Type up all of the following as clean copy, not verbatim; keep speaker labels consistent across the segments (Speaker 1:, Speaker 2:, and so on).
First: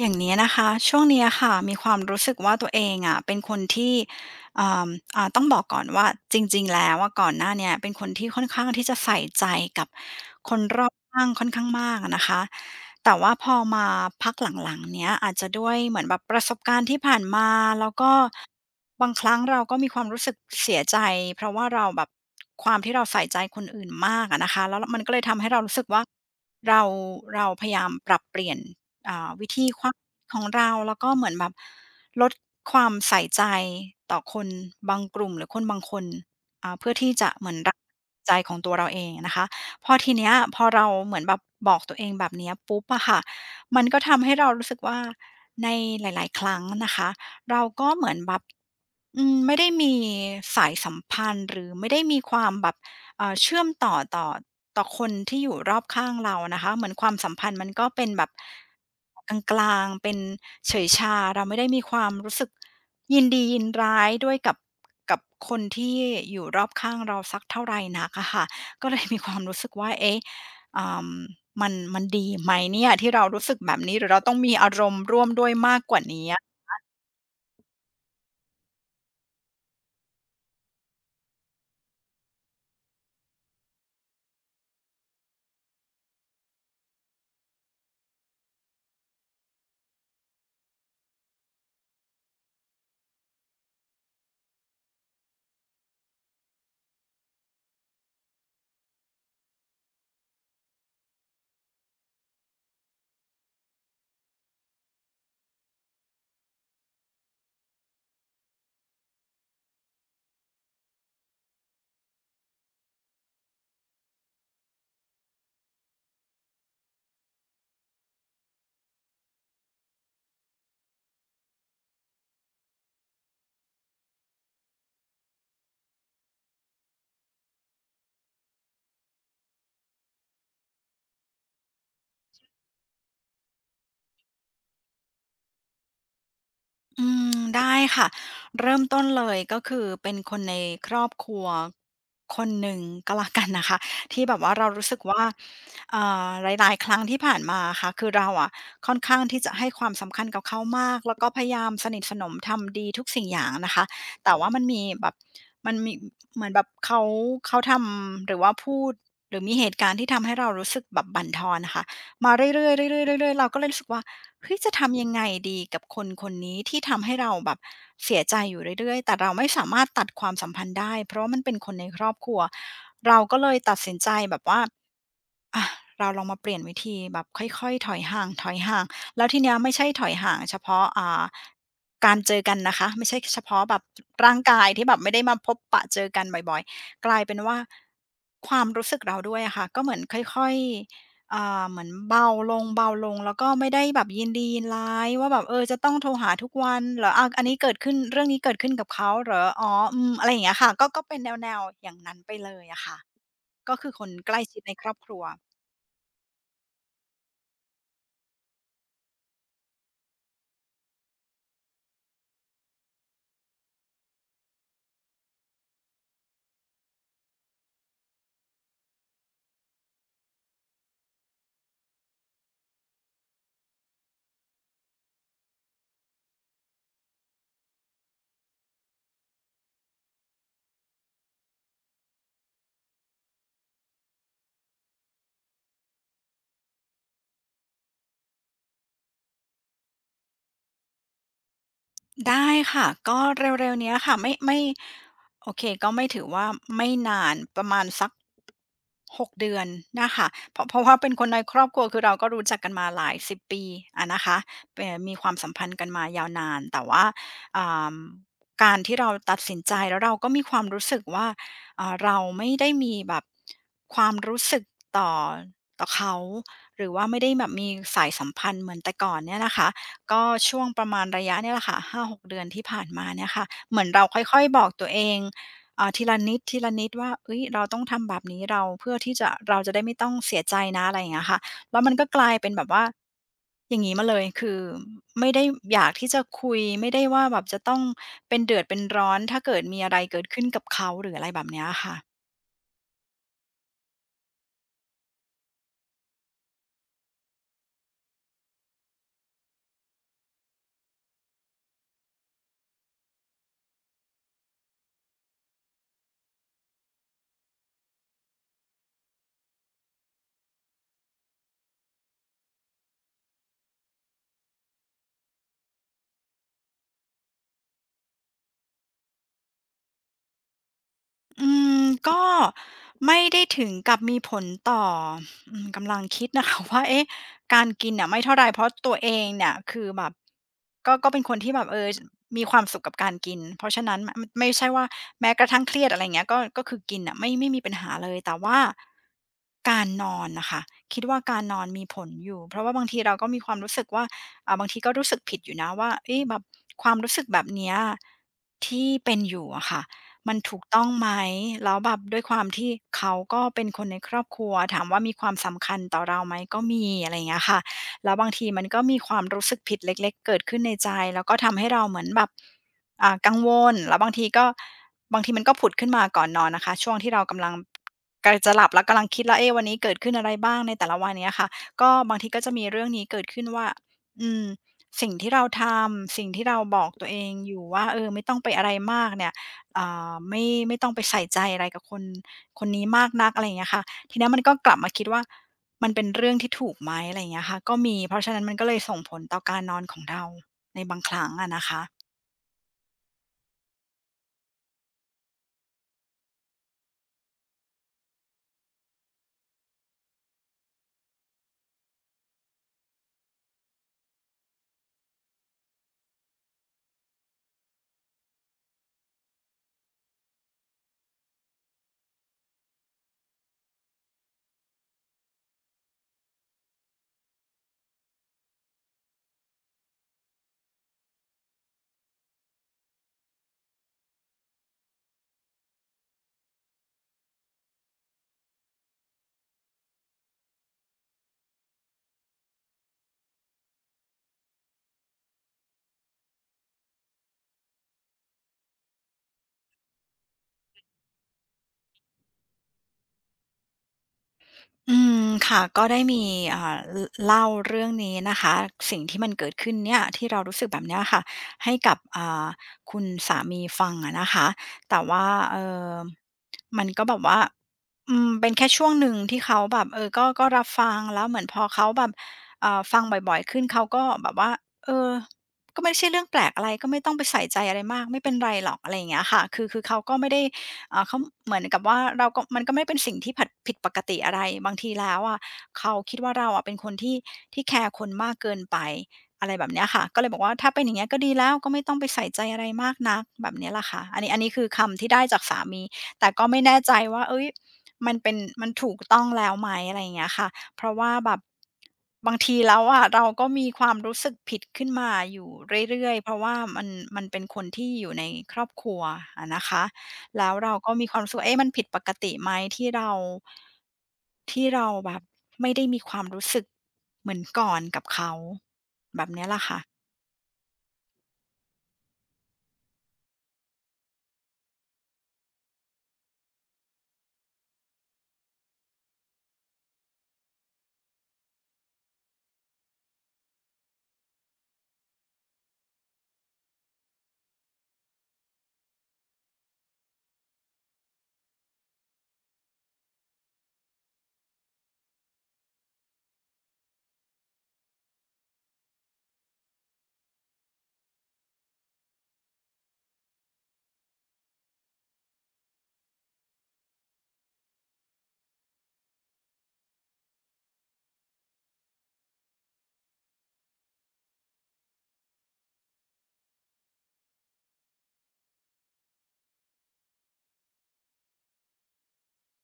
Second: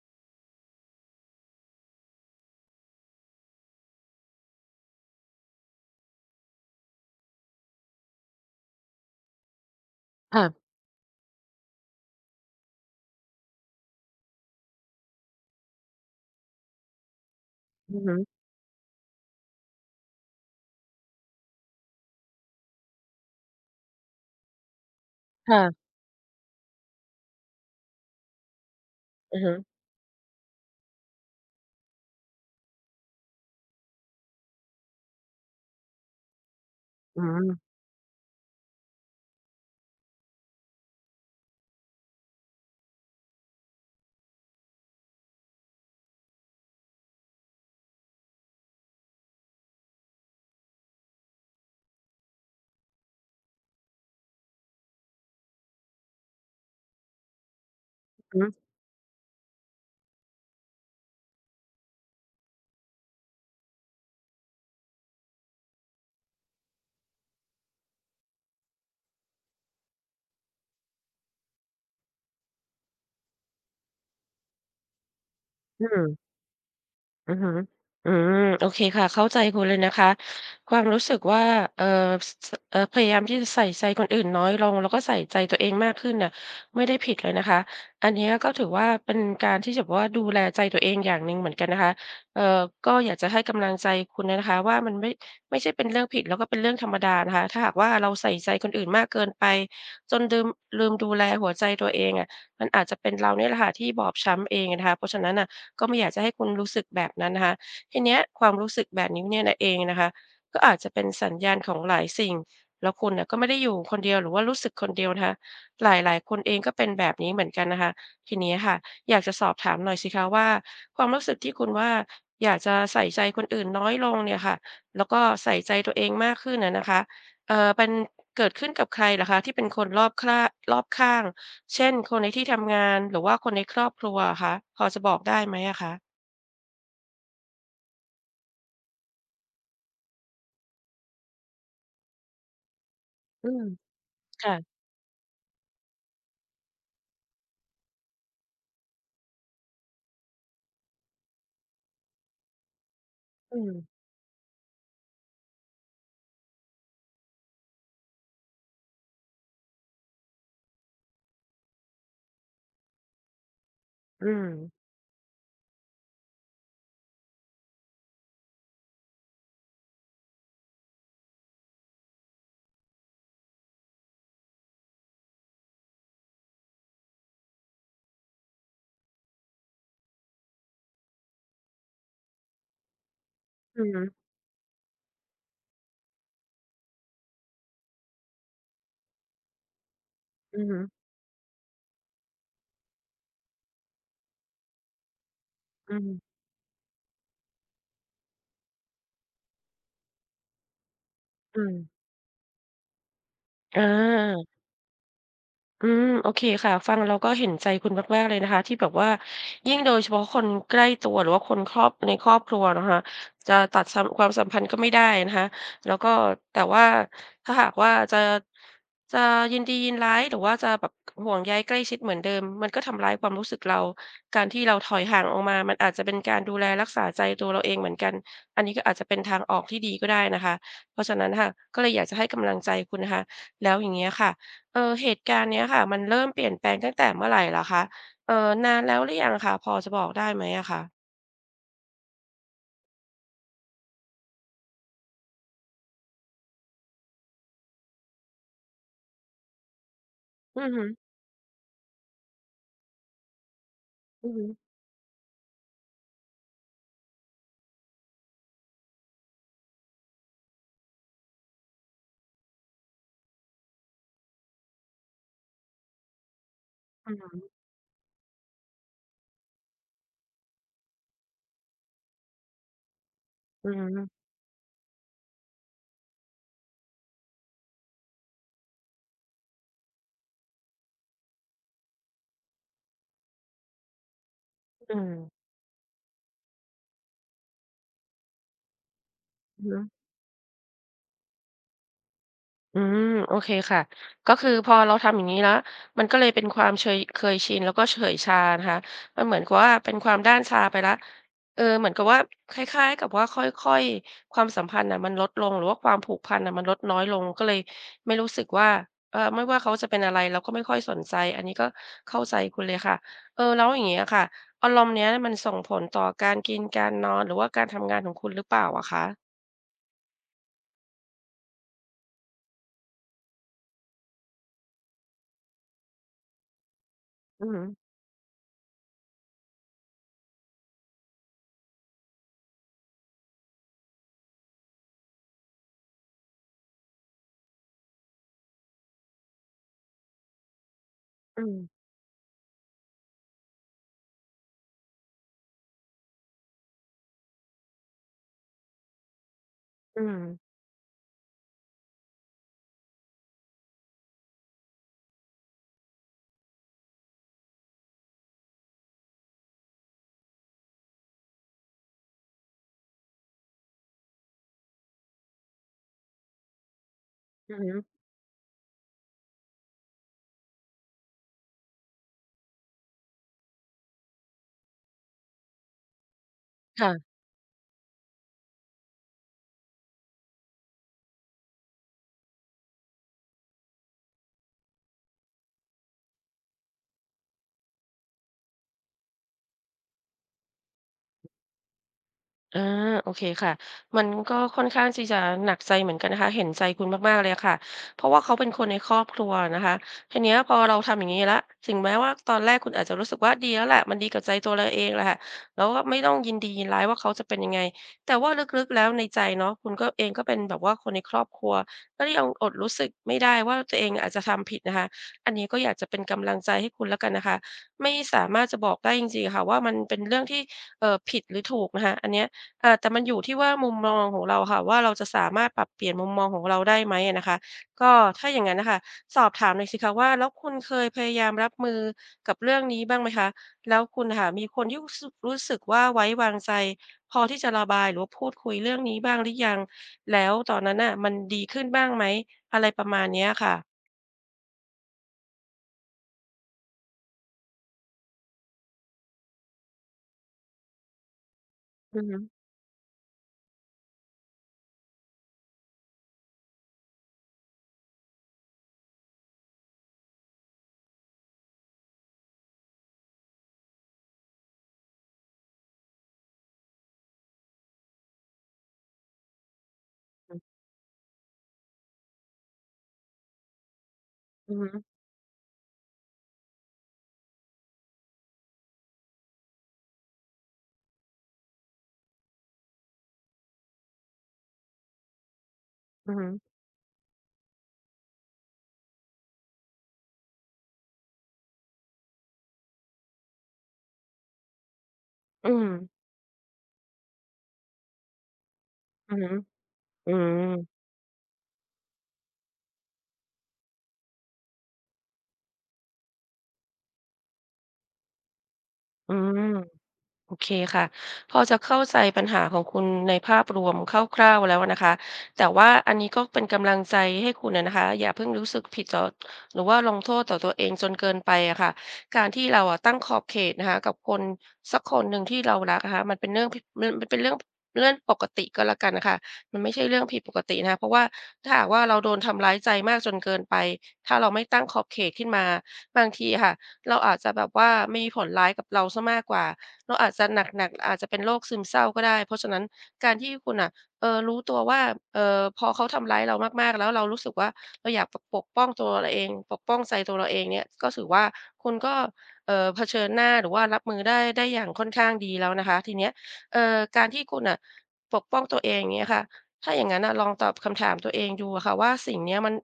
Speaker 1: อย่างนี้นะคะช่วงเนี้ยค่ะมีความรู้สึกว่าตัวเองอะเป็นคนที่อ่าต้องบอกก่อนว่าจริงๆแล้วว่าก่อนหน้าเนี้ยเป็นคนที่ค่อนข้างที่จะใส่ใจกับคน
Speaker 2: ค่ะ
Speaker 1: รอบข้างค่อนข้างมากอะนะคะแต่ว่าพอมาพักหลังๆเนี้ยอาจจะด้วยเหมือนแบบประสบการณ์ที่ผ่านมาแล้ว
Speaker 2: อือ
Speaker 1: ก็
Speaker 2: ฮึ
Speaker 1: บางครั้งเราก็มีความรู้สึกเสียใจเพราะว่าเราแบบความที่เราใส่ใจคนอื่นมากอะนะคะแล้วมันก็เลยทำให้เรารู้สึก
Speaker 2: ค่ะ
Speaker 1: ว่าเราเราพยายามปรับเปลี่ยน
Speaker 2: อะ
Speaker 1: วิธี
Speaker 2: ฮะ
Speaker 1: ความคิดของเราแล้วก็เหมือนแบบลดความใส่ใจต่อคนบางกลุ่มหรือคนบางคนเพื่อที่
Speaker 2: อื
Speaker 1: จะเหมือน
Speaker 2: ม
Speaker 1: รักใจของตัวเราเองนะคะพอทีเนี้ยพอเราเหมือนแบบบอกตัวเองแบบเนี้ยปุ๊บอะค่ะมันก็ทำให้เรารู้สึกว่าในหลายๆครั้งนะคะเราก็เหมือนแบบอืมไม่ได้มีสายสัมพันธ์หรือไม่ได้มีความแบบ เชื่อมต่อต่อคนที่อยู่รอบข้างเรานะคะเหมือนความสัมพันธ์มันก็เป็น
Speaker 2: อื
Speaker 1: แบ
Speaker 2: อ
Speaker 1: บ
Speaker 2: ฮึ
Speaker 1: กลางๆเป็นเฉยชาเราไม่ได้มีความรู้สึกยินดียินร้ายด้วยกับคนที่อยู่รอบข้างเราสักเท่าไหรนักอะค่ะก็เลยมีความรู้สึกว่าเอ๊ะอามมันดีไหมเนี่ยที่เรารู้สึกแบบนี้หรือเราต้องมีอารมณ์ร่วมด้วยมาก
Speaker 2: อืม
Speaker 1: ก
Speaker 2: อื
Speaker 1: ว่า
Speaker 2: มอื
Speaker 1: นี้
Speaker 2: ม อือฮึอืม โอเคค่ะ เข้าใจคุณเลยนะคะความรู้สึกว่าเอ่อสสเอ่อพยายามที่จะใส่ใจคนอื่นน้อยลงแล้วก็ใส่ใจตัวเองมากขึ้นน่ะไม่ได้ผิดเลยนะคะ อันเนี้ยก็ถือว่าเป็นการที่จะแบบว่าดูแลใจตัวเองอย่างหนึ่งเหมือนกันนะคะเอ่อก็อยากจะให้กำลังใจคุณอะนะคะว่ามันไม่ใช่เป็นเรื่องผิดแล้วก็เป็นเรื่องธรรมดานะคะถ้าหากว่าเราใส่ใจคนอื่นมากเกินไปจนลืมดูแลหัวใจตัวเองอะมันอาจจะเป็นเราเนี่ยแหละค่ะที่บอบช้ำเองอะนะคะเพราะฉะนั้นน่ะ ก็ไม่อยากจะให้คุณรู้สึกแบบนั้นนะคะทีเนี้ยความรู้สึกแบบนี้เนี่ยนะเองนะคะก็อาจจะเป็นสัญญาณของหลายสิ่งแล้วคุณน่ะก็ไม่ได้อยู่คนเดียวหรือว่ารู้สึกคนเดียวนะคะหลายๆคนเองก็เป็นแบบนี้เหมือนกันนะคะทีนี้ค่ะอยากจะสอบถามหน่อยสิคะว่าความรู้สึกที่คุณว่าอยากจะใส่ใจคนอื่นน้อยลงเนี่ยค่ะแล้วก็ใส่ใจตัวเองมากขึ้นอะนะคะเป็นเกิดขึ้นกับใครเหรอคะที่เป็นคนรอบคร่ารอบข้าง เช่นคนในที่ทำงานหรือว่าคนในครอบครัวอะคะพอจะบอกได้ไหมอะคะ
Speaker 1: อืมได้ค่ะเริ่มต้นเลยก็คือเป็นคนในครอบครัวคนหนึ่งก็แล้วกั
Speaker 2: อื
Speaker 1: น
Speaker 2: ม
Speaker 1: นะคะ ที่แบบว่า
Speaker 2: ค่ะ
Speaker 1: เรารู้สึกว่าหลายๆครั้งที่ผ่านมาอะค่ะคือเราอะค่อนข้างที่จะให้ความสำคัญกับเขามากแล้วก็พยายามสนิทสนมทำดีทุกสิ่งอย่าง
Speaker 2: อืม
Speaker 1: นะคะแต่ว่ามันมีแบบมันมีเหมือนแบบเขาทำหรือว่าพูดหรือมีเหตุการณ์ที่ทำให้เรารู้สึกแบบบั่นทอนอะค่ะมาเรื่อยๆเรื่อยๆเรื่อยๆเราก็เลยรู้สึกว่า
Speaker 2: อืม
Speaker 1: เฮ้ยจะทำยังไงดีกับคนคนนี้ที่ทำให้เราแบบเสียใจอยู่เรื่อยๆ แต่เราไม่สามารถตัดความสัมพันธ์ได้เพราะว่ามันเป็นคนในครอบครัว เราก็เลยตัดสินใจแบบว่า อะเราลองมาเปลี่ยนวิธีแบบค่อยๆถอยห่างถอยห่างแล้วทีเนี้ยไม่ใช่ถอยห่างเฉพาะการเจอกันนะคะไม่ใช่เฉพาะแบ
Speaker 2: อื
Speaker 1: บ
Speaker 2: อฮึ
Speaker 1: ร่างกายที่แบบไม่ได้มาพบปะเจอกันบ่อยๆกลายเป็นว่าความรู้สึกเราด้วยอะค่ะก็เหมือนค่อย
Speaker 2: อือฮึ
Speaker 1: ๆเหมือนเบาลงเบาลงแล้วก็ไม่ได้แบบยินดียินร้ายว่าแบบเออจะต้
Speaker 2: อื
Speaker 1: องโทรหา
Speaker 2: ม
Speaker 1: ทุกวันเหรออาอันนี้เกิดขึ้นเรื่องนี้เกิดขึ้นกับเขาเหรออ๋ออืมอะไรอย่างเงี้ยค่ะก็เป็นแนว
Speaker 2: อืม
Speaker 1: ๆอย่างนั้นไปเลยอะค่ะก็
Speaker 2: อ
Speaker 1: คือคนใกล้
Speaker 2: า
Speaker 1: ชิดในครอบครัว
Speaker 2: อืมโอเคค่ะฟังเราก็เห็นใจคุณมากๆเลยนะคะที่แบบว่ายิ่งโดยเฉพาะคนใกล้ตัวหรือว่าคนครอบในครอบครัวนะคะจะตัดความสัมพันธ์ก็ไม่ได้นะคะแล้วก็แต่ว่าถ้าหากว่าจะยินดียินร้ายหรือว่าจะแบบห่วงใยใกล้ชิดเหมือนเดิมมันก็ทำร้ายความรู้สึกเราการที่เราถอยห่างออกมามันอาจจะเป็นการดูแลรักษาใจตัวเราเองเหมือนกันอันนี้ก็อาจจะเป็นทางออกที่ดีก็ได้นะคะเพราะฉะนั้นค่ะก็เลยอยากจะให้กำลังใจคุณนะคะแล้วอย่างเงี้ยค่ะ เออเหตุการณ์เนี้ยค่ะมันเริ่มเปลี่ยนแปลงตั้งแต่เมื่อไหร่ลหรคะเอ่อนานแล้วหรือยังคะพอจะบอกได้ไหมอะคะ
Speaker 1: ได้ค่ะก็เร็วๆเนี้ยค่ะไม่โอเคก็ไม่ถือว่าไม่นานประมาณสักหกเดือนนะคะเพ
Speaker 2: อื
Speaker 1: ราะ
Speaker 2: อ
Speaker 1: เพ
Speaker 2: หื
Speaker 1: ราะว่าเป็นคนในครอบครัวคือเราก็รู้จักกันมาหลาย10ปีอะนะ
Speaker 2: ออือ
Speaker 1: คะ
Speaker 2: หื
Speaker 1: มีความสัมพันธ์กันมายาวนานแต่ว่าอ่าการที่เราตัดสินใจแล้วเราก็มีความรู้สึกว่าเราไม่ได้มีแบบความรู้สึกต่อต่อเขาหรือว่าไม่ได้แบบมีสายสัมพันธ์เหมือนแต่ก่อนเนี่ยนะคะ ก็ช่วงประมาณระยะเนี่ยแหละค่ะ5 ถึง 6 เดือนที่ผ่านมาเนี่ยค่ะ
Speaker 2: ออือ
Speaker 1: เหมือ
Speaker 2: หื
Speaker 1: นเราค่อยๆบอกตัวเองทีละนิดทีละนิดว่าเฮ้ยเราต้องทำแบบนี้เราเพื่อที่จะเราจะได้ไม่ต้องเสียใจนะอะไรอย่างเงี้ยค่ะแล้วมันก็กลายเป็นแบบว่าอย่างงี้มาเลยคือ
Speaker 2: ออือหือ
Speaker 1: ไม่ได้อยากที่จะคุยไม่ได้ว่าแบบจะต้องเป็นเดือดเป็นร้อนถ้าเกิ
Speaker 2: อื
Speaker 1: ด
Speaker 2: อหื
Speaker 1: มี
Speaker 2: อ
Speaker 1: อะไรเกิดขึ้นกับเขาหรืออะไรแบบเนี้ยค่ะ
Speaker 2: อืมโอเคค่ะก็คือพอเราทำอย่างนี้แล้วมันก็เลยเป็นความเคยชินแล้วก็เฉอยชานะคะมันเหมือนกับว่าเป็นความด้านชาไปแล้วเออเหมือนกับว่าคล้ายๆกับว่าค่อยๆความสัมพันธ์น่ะมันลดลงหรือว่าความผูกพันน่ะมันลดน้อยลงก็เลยไม่รู้สึกว่าเออไม่ว่าเขาจะเป็นอะไรเราก็ไม่ค่อยสนใจอันนี้ก็เข้าใจคุณเลยค่ะเออแล้วอย่างเงี้ยค่ะอารมณ์เนี้ยมันส่งผลต่อการกินการนอนหรือว่าการทำงานของคุณหรือเปล่าอะคะ
Speaker 1: อืมก็ไม่ได้ถึงกับมีผลต่ออืมกำลังคิดนะคะ ว่าเอ๊ะ
Speaker 2: อื
Speaker 1: การ
Speaker 2: ม
Speaker 1: กินน่ะไม่เท่าไรเพราะตัวเองเนี่ยคือแบบก็เป็นคนที่แบบเออมีความสุขกับการกินเพราะฉะนั้นมไม่ใช่ว่าแม้กระทั่งเครียดอะไรอย่างเงี้ยก็คือกินน่ะไม่มีปัญหาเลยแต่ว่าการนอนน่ะค่ะคิดว่ากา
Speaker 2: อื
Speaker 1: ร
Speaker 2: ม
Speaker 1: นอนมีผลอยู่เพราะว่าบางทีเราก็มีความรู้สึกว่าบางทีก็รู้สึกผิดอยู่นะว่าเอ๊ะแบบความรู้สึกแบบเนี้ยที่เป็นอยู่อะค่ะ
Speaker 2: อืม
Speaker 1: มันถูกต้องไหม แล้วแบบด้วยความที่เขาก็เป็นคนในครอบครัวถามว่ามีความสำคัญต่อเราไหมก็มีอะไรอย่างเงี้ยค่ะแล้วบางทีมันก็มีความรู้สึกผิดเล็กๆเกิดขึ้นในใจแล้วก็ทำให้เราเหมือนแบบกังวลแล้วบางทีมันก็ผุดขึ้นมาก่อนนอนนะคะช่วงที่เรากำลั
Speaker 2: อื
Speaker 1: ง
Speaker 2: ม
Speaker 1: จะหลับแล้วกำลังคิดแล้วเอ๊ะวันนี้เกิดขึ้นอะไรบ้างในแต่ละวันเงี้ยค่ะก็บางทีก็จะมีเรื่องนี้เกิดขึ้นว่าอืมสิ่งที่เราทำสิ่งที่เราบอกตั
Speaker 2: ค่ะ
Speaker 1: วเองอยู่ว่าเออไม่ต้องไปอะไรมากเนี่ย อ่ไม่ต้องไปใส่ใจอะไรกับคนนี้มากนักอะไรอย่างเงี้ยค่ะทีเนี้ยมันก็กลับมาคิดว่ามันเป็นเรื่องที่ถูกไหมอะไรอย่างเงี้ยค่ะก็มีเพราะฉะนั้นมันก็เลยส่งผลต่อการนอนของเราในบางครั้งอะนะคะ
Speaker 2: อาโอเคค่ะมันก็ค่อนข้างที่จะหนักใจเหมือนกันนะคะเห็นใจคุณมากๆเลยอะค่ะเพราะว่าเขาเป็นคนในครอบครัวอะนะคะทีเนี้ยพอเราทำอย่างงี้แล้วถึงแม้ว่าตอนแรกคุณอาจจะรู้สึกว่าดีแล้วแหละมันดีกับใจตัวเราเองแหละค่ะแล้วก็ไม่ต้องยินดียินร้ายว่าเขาจะเป็นยังไงแต่ว่าลึกๆแล้วในใจเนาะคุณก็เองก็เป็นแบบว่าคนในครอบครัวก็ยังอดรู้สึกไม่ได้ว่าตัวเองอาจจะทำผิดนะคะอันนี้ก็อยากจะเป็นกำลังใจให้คุณแล้วกันนะคะไม่สามารถจะบอกได้จริงๆอะค่ะว่ามันเป็นเรื่องที่ผิดหรือถูกนะคะอันเนี้ย อาแต่มันอยู่ที่ว่ามุมมองของเราค่ะว่าเราจะสามารถปรับเปลี่ยนมุมมองของเราได้ไหมอะนะคะก็ถ้าอย่างงั้นน่ะค่ะสอบถามหน่อยสิคะว่าแล้วคุณเคยพยายามรับมือกับเรื่องนี้บ้างไหมคะแล้วคุณน่ะค่ะมีคนที่รู้สึกว่าไว้วางใจพอที่จะระบายหรือว่าพูดคุยเรื่องนี้บ้างหรือยังแล้วตอนนั้นน่ะมันดีขึ้นบ้างไหมอะไรประมาณเนี้ยค่ะ
Speaker 1: อืมค่ะก็ได้มีอ่าลเล่าเรื่องนี้นะคะสิ่งที่มันเกิดขึ้นเนี่ยที่เรารู้สึกแบบเนี้ยค่ะให้กั
Speaker 2: อื
Speaker 1: บ
Speaker 2: อฮึ
Speaker 1: คุณสามีฟังอะนะคะแต่ว่าเอ่อมันก็แบบว่าอืมเป็นแค่ช่วงหนึ่งที่เขาแบบเออก็รับฟังแล้วเหมือนพอเขาแบบฟังบ่อยๆขึ้นเขาก็แบบว่าเออก็ไม่ใช่เรื่องแปลกอะไรก็ไม่ต้องไปใส่ใจอะไรมากไม่เป็นไรหรอกอะไรอย่างเงี้ยค่ะคือเขาก็ไม่ได้ เขาเหมือนกับว่าเราก็มันก็ไม่เป็นสิ่งที่ผิดปกติอะไร
Speaker 2: อือฮึ
Speaker 1: บางทีแล้วอะเขาคิดว่าเราอะเป็นคนที่แคร์คนมากเกินไปอะไรแบบเนี้ยค่ะก็เลยบอกว่าถ้าเป็นอย่างเงี้ยก็ดีแล้วก็ไม่ต้องไปใส่ใจอะไรมากนักแบบเนี้ยละค่ะอันนี้คือคำที่ได้จากสามี
Speaker 2: อือฮึ
Speaker 1: แต่ก็ไม่แน่ใจว่าเอ้ยมันเป็นมันถูกต้องแล้วไหมอะไรอย่างเงี้ยค่ะเพราะว่าแบบบางทีแล้วอะเราก็มีความรู้สึกผิดขึ้นมาอ
Speaker 2: อื
Speaker 1: ยู่
Speaker 2: ม
Speaker 1: เรื่อยๆเพราะว่ามันเป็นคนที่อยู่ในครอบครัว
Speaker 2: อือฮึ
Speaker 1: อะนะคะ
Speaker 2: อื
Speaker 1: แล้
Speaker 2: ม
Speaker 1: วเราก็มีความรู้สึกว่าเอ๊ะมันผิดปกติไหมที่เรา ที่เราแบบไม่ได้มีความรู้สึกเหมือนก่อนกับเขา
Speaker 2: อื
Speaker 1: แบบ
Speaker 2: ม
Speaker 1: เนี้ยล่ะค่ะ
Speaker 2: โอเคค่ะพอจะเข้าใจปัญหาของคุณในภาพรวมคร่าวๆแล้วนะคะแต่ว่าอันนี้ก็เป็นกำลังใจให้คุณอะนะคะอย่าเพิ่งรู้สึกผิดต่อหรือว่าลงโทษต่อตัวเองจนเกินไปอะค่ะการที่เราอะตั้งขอบเขตนะคะกับคนสักคนหนึ่งที่เรารักนะคะมันเป็นเรื่องผิดมันเป็นเรื่องเรื่องปกติก็แล้วกันนะคะมันไม่ใช่เรื่องผิดปกตินะคะเพราะว่าถ้าหากว่าเราโดนทำร้ายใจมากจนเกินไปถ้าเราไม่ตั้งขอบเขตขึ้นมาบางทีค่ะเราอาจจะแบบว่ามีผลร้ายกับเราซะมากกว่า เราอาจจะหนักๆอาจจะเป็นโรคซึมเศร้าก็ได้เพราะฉะนั้นการที่คุณน่ะรู้ตัวว่าพอเขาทำร้ายเรามากๆแล้วเรารู้สึกว่าเราอยากปกป้องตัวเราเองปกป้องใจตัวเราเองเนี่ยก็ถือว่าคุณก็เผชิญหน้าหรือว่ารับมือได้อย่างค่อนข้างดีแล้วนะคะทีเนี้ยการที่คุณน่ะปกป้องตัวเองอย่างเงี้ยค่ะถ้าอย่างงั้นน่ะลองตอบคำถามตัวเองดูอะค่ะว่าสิ่งเนี้ยมัน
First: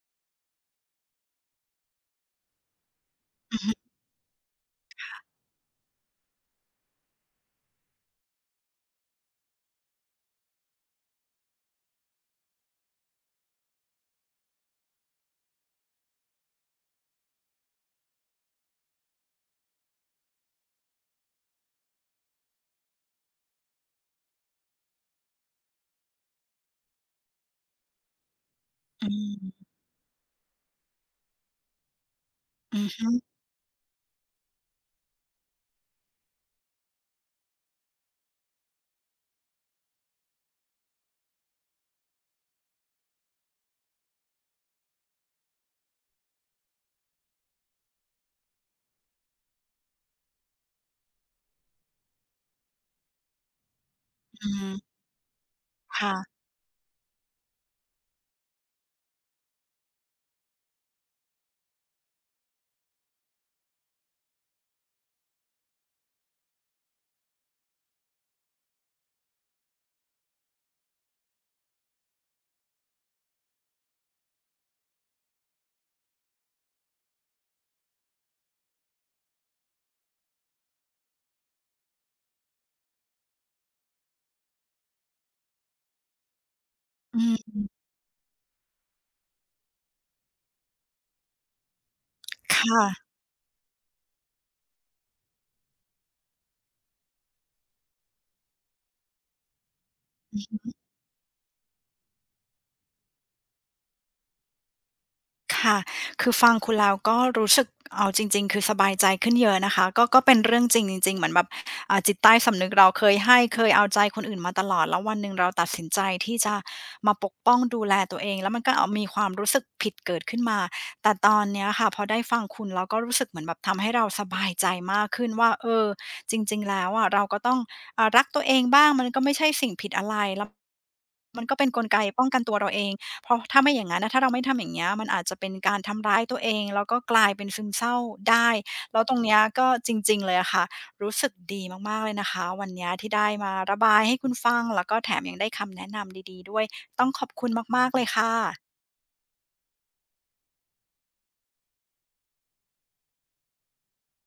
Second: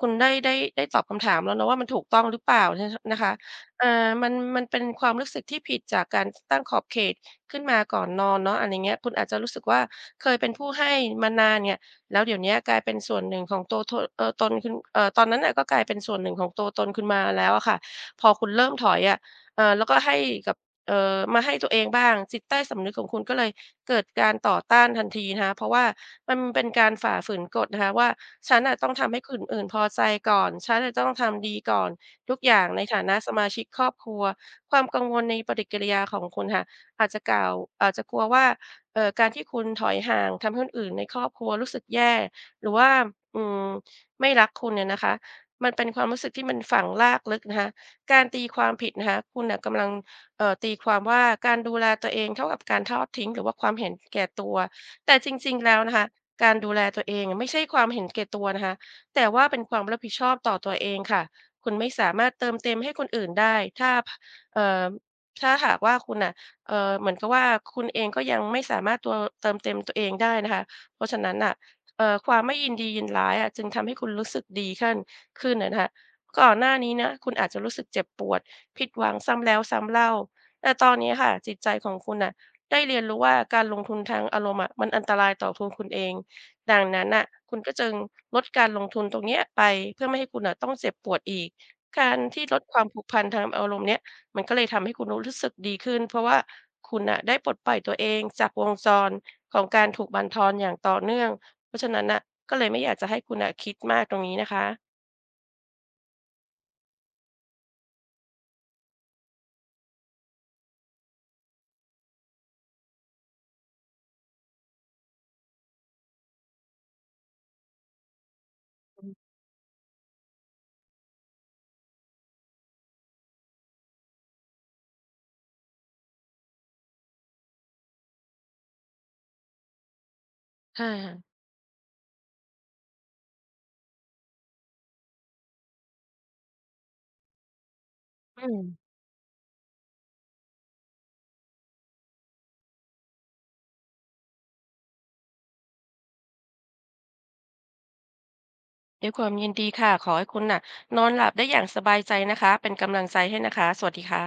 Speaker 2: คุณได้ตอบคำถามแล้วเนาะว่ามันถูกต้องหรือเปล่านนะคะ
Speaker 1: อือฮึ
Speaker 2: อามันเป็นความรู้สึกที่ผิดจากการตั้งขอบเขตขึ้นมาก่อนนอนเนาะอะไรเงี้ยคุณอาจจะรู้สึกว่าเคยเป็นผู้ให้มานานเนี่ยแล้วเดี๋ยวเนี้ยกลายเป็นส่วนหนึ่งของตัวทเอ่อตนคุณตอนนั้นน่ะก็กลายเป็นส่วนหนึ่งของตัวตนคุณมาแล้วอะค่ะพอคุณเริ่มถอยอะแล้วก็ให้กับมาให้ตัวเองบ้างจิตใต้สำนึกของคุณก็เลยเกิดการต่อต้านทันทีนะคะเพราะว่ามันเป็นการฝ่าฝืนกฎนะคะว่าฉันน่ะต้อง
Speaker 1: อื
Speaker 2: ทำให้คน
Speaker 1: ม
Speaker 2: อื่นพอใจก่อนฉันน่ะต้องทำดีก่อน ทุกอย่าง
Speaker 1: อื
Speaker 2: ใน
Speaker 1: อ
Speaker 2: ฐา
Speaker 1: ฮึ
Speaker 2: นะสมาชิกครอบครัวความกังวลในปฏิกิริยาของคุณค่ะอาจจะกล่าวอาจจะกลัวว่าการที่คุณถอยห่างทำให้คนอื่นในครอบครัวรู้สึกแย่หรือว่าอืมไม่รักคุณเนี่ยนะคะมันเป็นความรู้สึกที่มันฝังรากลึกนะคะการตีความผิดนะคะคุณน่ะกำลังตีความว่าการดูแลตัวเองเท่ากับการทอดทิ้งหรือว่าความเห็นแก่
Speaker 1: อื
Speaker 2: ตัว
Speaker 1: ม
Speaker 2: แต่จริงๆแล้วนะคะ
Speaker 1: ค่ะ
Speaker 2: การดูแลตัวเองไม่ใช่ความเห็นแก่ตัวนะคะแต่ว่าเป็นความรับผิดชอบต่อตัวเองค่ะ คุณไม่สามารถเติมเต็มให้คนอื่นได้ถ้าเอ่อถ้าหากว่าคุณน่ะเหมือนกับว่าคุณเองก็ยังไม่สามารถเติมเต็มตัวเองได้นะคะเพราะฉะนั้นน่ะความไม่ยินดียินร้ายอะจึงทำให้คุณรู้สึกดีขั้นขึ้นอะนะคะก่อนหน้านี้นะคุณอาจจะรู้สึกเจ็บปวดผิดหวังซ้ำแล้วซ้ำเล่าแต่ตอนนี้ค่ะจิตใจของคุณน่ะได้เรียนรู้ว่าการลงทุนทางอารมณ์อะมันอันตรายต่อตัวคุณเองดังนั้น
Speaker 1: อื
Speaker 2: น่ะคุ
Speaker 1: ม
Speaker 2: ณก็จึงลดการลงทุนตรงเนี้ยไปเพื่อไม่ให้คุณน่ะต้องเจ็บปวดอีก การที่ลดความผู
Speaker 1: ค่ะ
Speaker 2: กพันทางอารมณ์เนี่ยมันก็เลยทำให้คุณรู้สึกดีขึ้นเพราะว่าคุณน่ะได้ปลดปล่อยตัวเองจากวงจรของการถูกบั่นทอนอย่างต่อเนื่องเพราะฉะนั้นน่ะก็เลยไม่อยากจะให้คุณน่ะคิดมากตรงนี้นะคะ
Speaker 1: ค่ะคือฟังคุณแล้วก็รู้สึกเอาจริงๆคือสบายใจขึ้นเยอะนะคะก็เป็นเรื่องจริงจริงๆเหมือนแบบจิตใต้สำนึกเราเคยให้เคยเอาใจคนอื่นมาตลอดแล้ววันหนึ่งเราตัดสินใจที่จะมาปกป้องดูแลตัวเองแล้วมันก็เอามีความรู้สึกผิดเกิดขึ้นมา แต่ตอนเนี้ยค่ะพอได้ฟังคุณแล้วก็รู้สึกเหมือนแบบทำให้เราสบายใจมากขึ้นว่าเออจริงๆแล้วอะเราก็ต้องรักตัวเองบ้างมันก็ไม่ใช่สิ่งผิดอะไรแล้ว
Speaker 2: ค่ะ
Speaker 1: มันก็เป็นกลไกป้องกันตัวเราเอง เพราะถ้าไม่อย่างนั้นนะถ้าเราไม่ทำอย่างเงี้ยมันอาจจะเป็นการทำร้ายตัวเองแล้วก็กลายเป็นซึมเศร้า
Speaker 2: อื
Speaker 1: ได้
Speaker 2: ม
Speaker 1: แล้วตรงเนี้ยก็จริงๆเลยอะค่ะรู้สึกดีมากๆเลยนะคะวันเนี้ยที่ได้มาระบายให้คุณฟังแล้วก็แถมยังได้คำแนะนำดีๆด้วยต้องขอบคุณมากๆเลยค่ะ
Speaker 2: ด้วยความยินดีค่ะขอให้คุณน่ะนอนหลับได้อย่างสบายใจนะคะเป็นกำลังใจให้นะคะสวัสดีค่ะ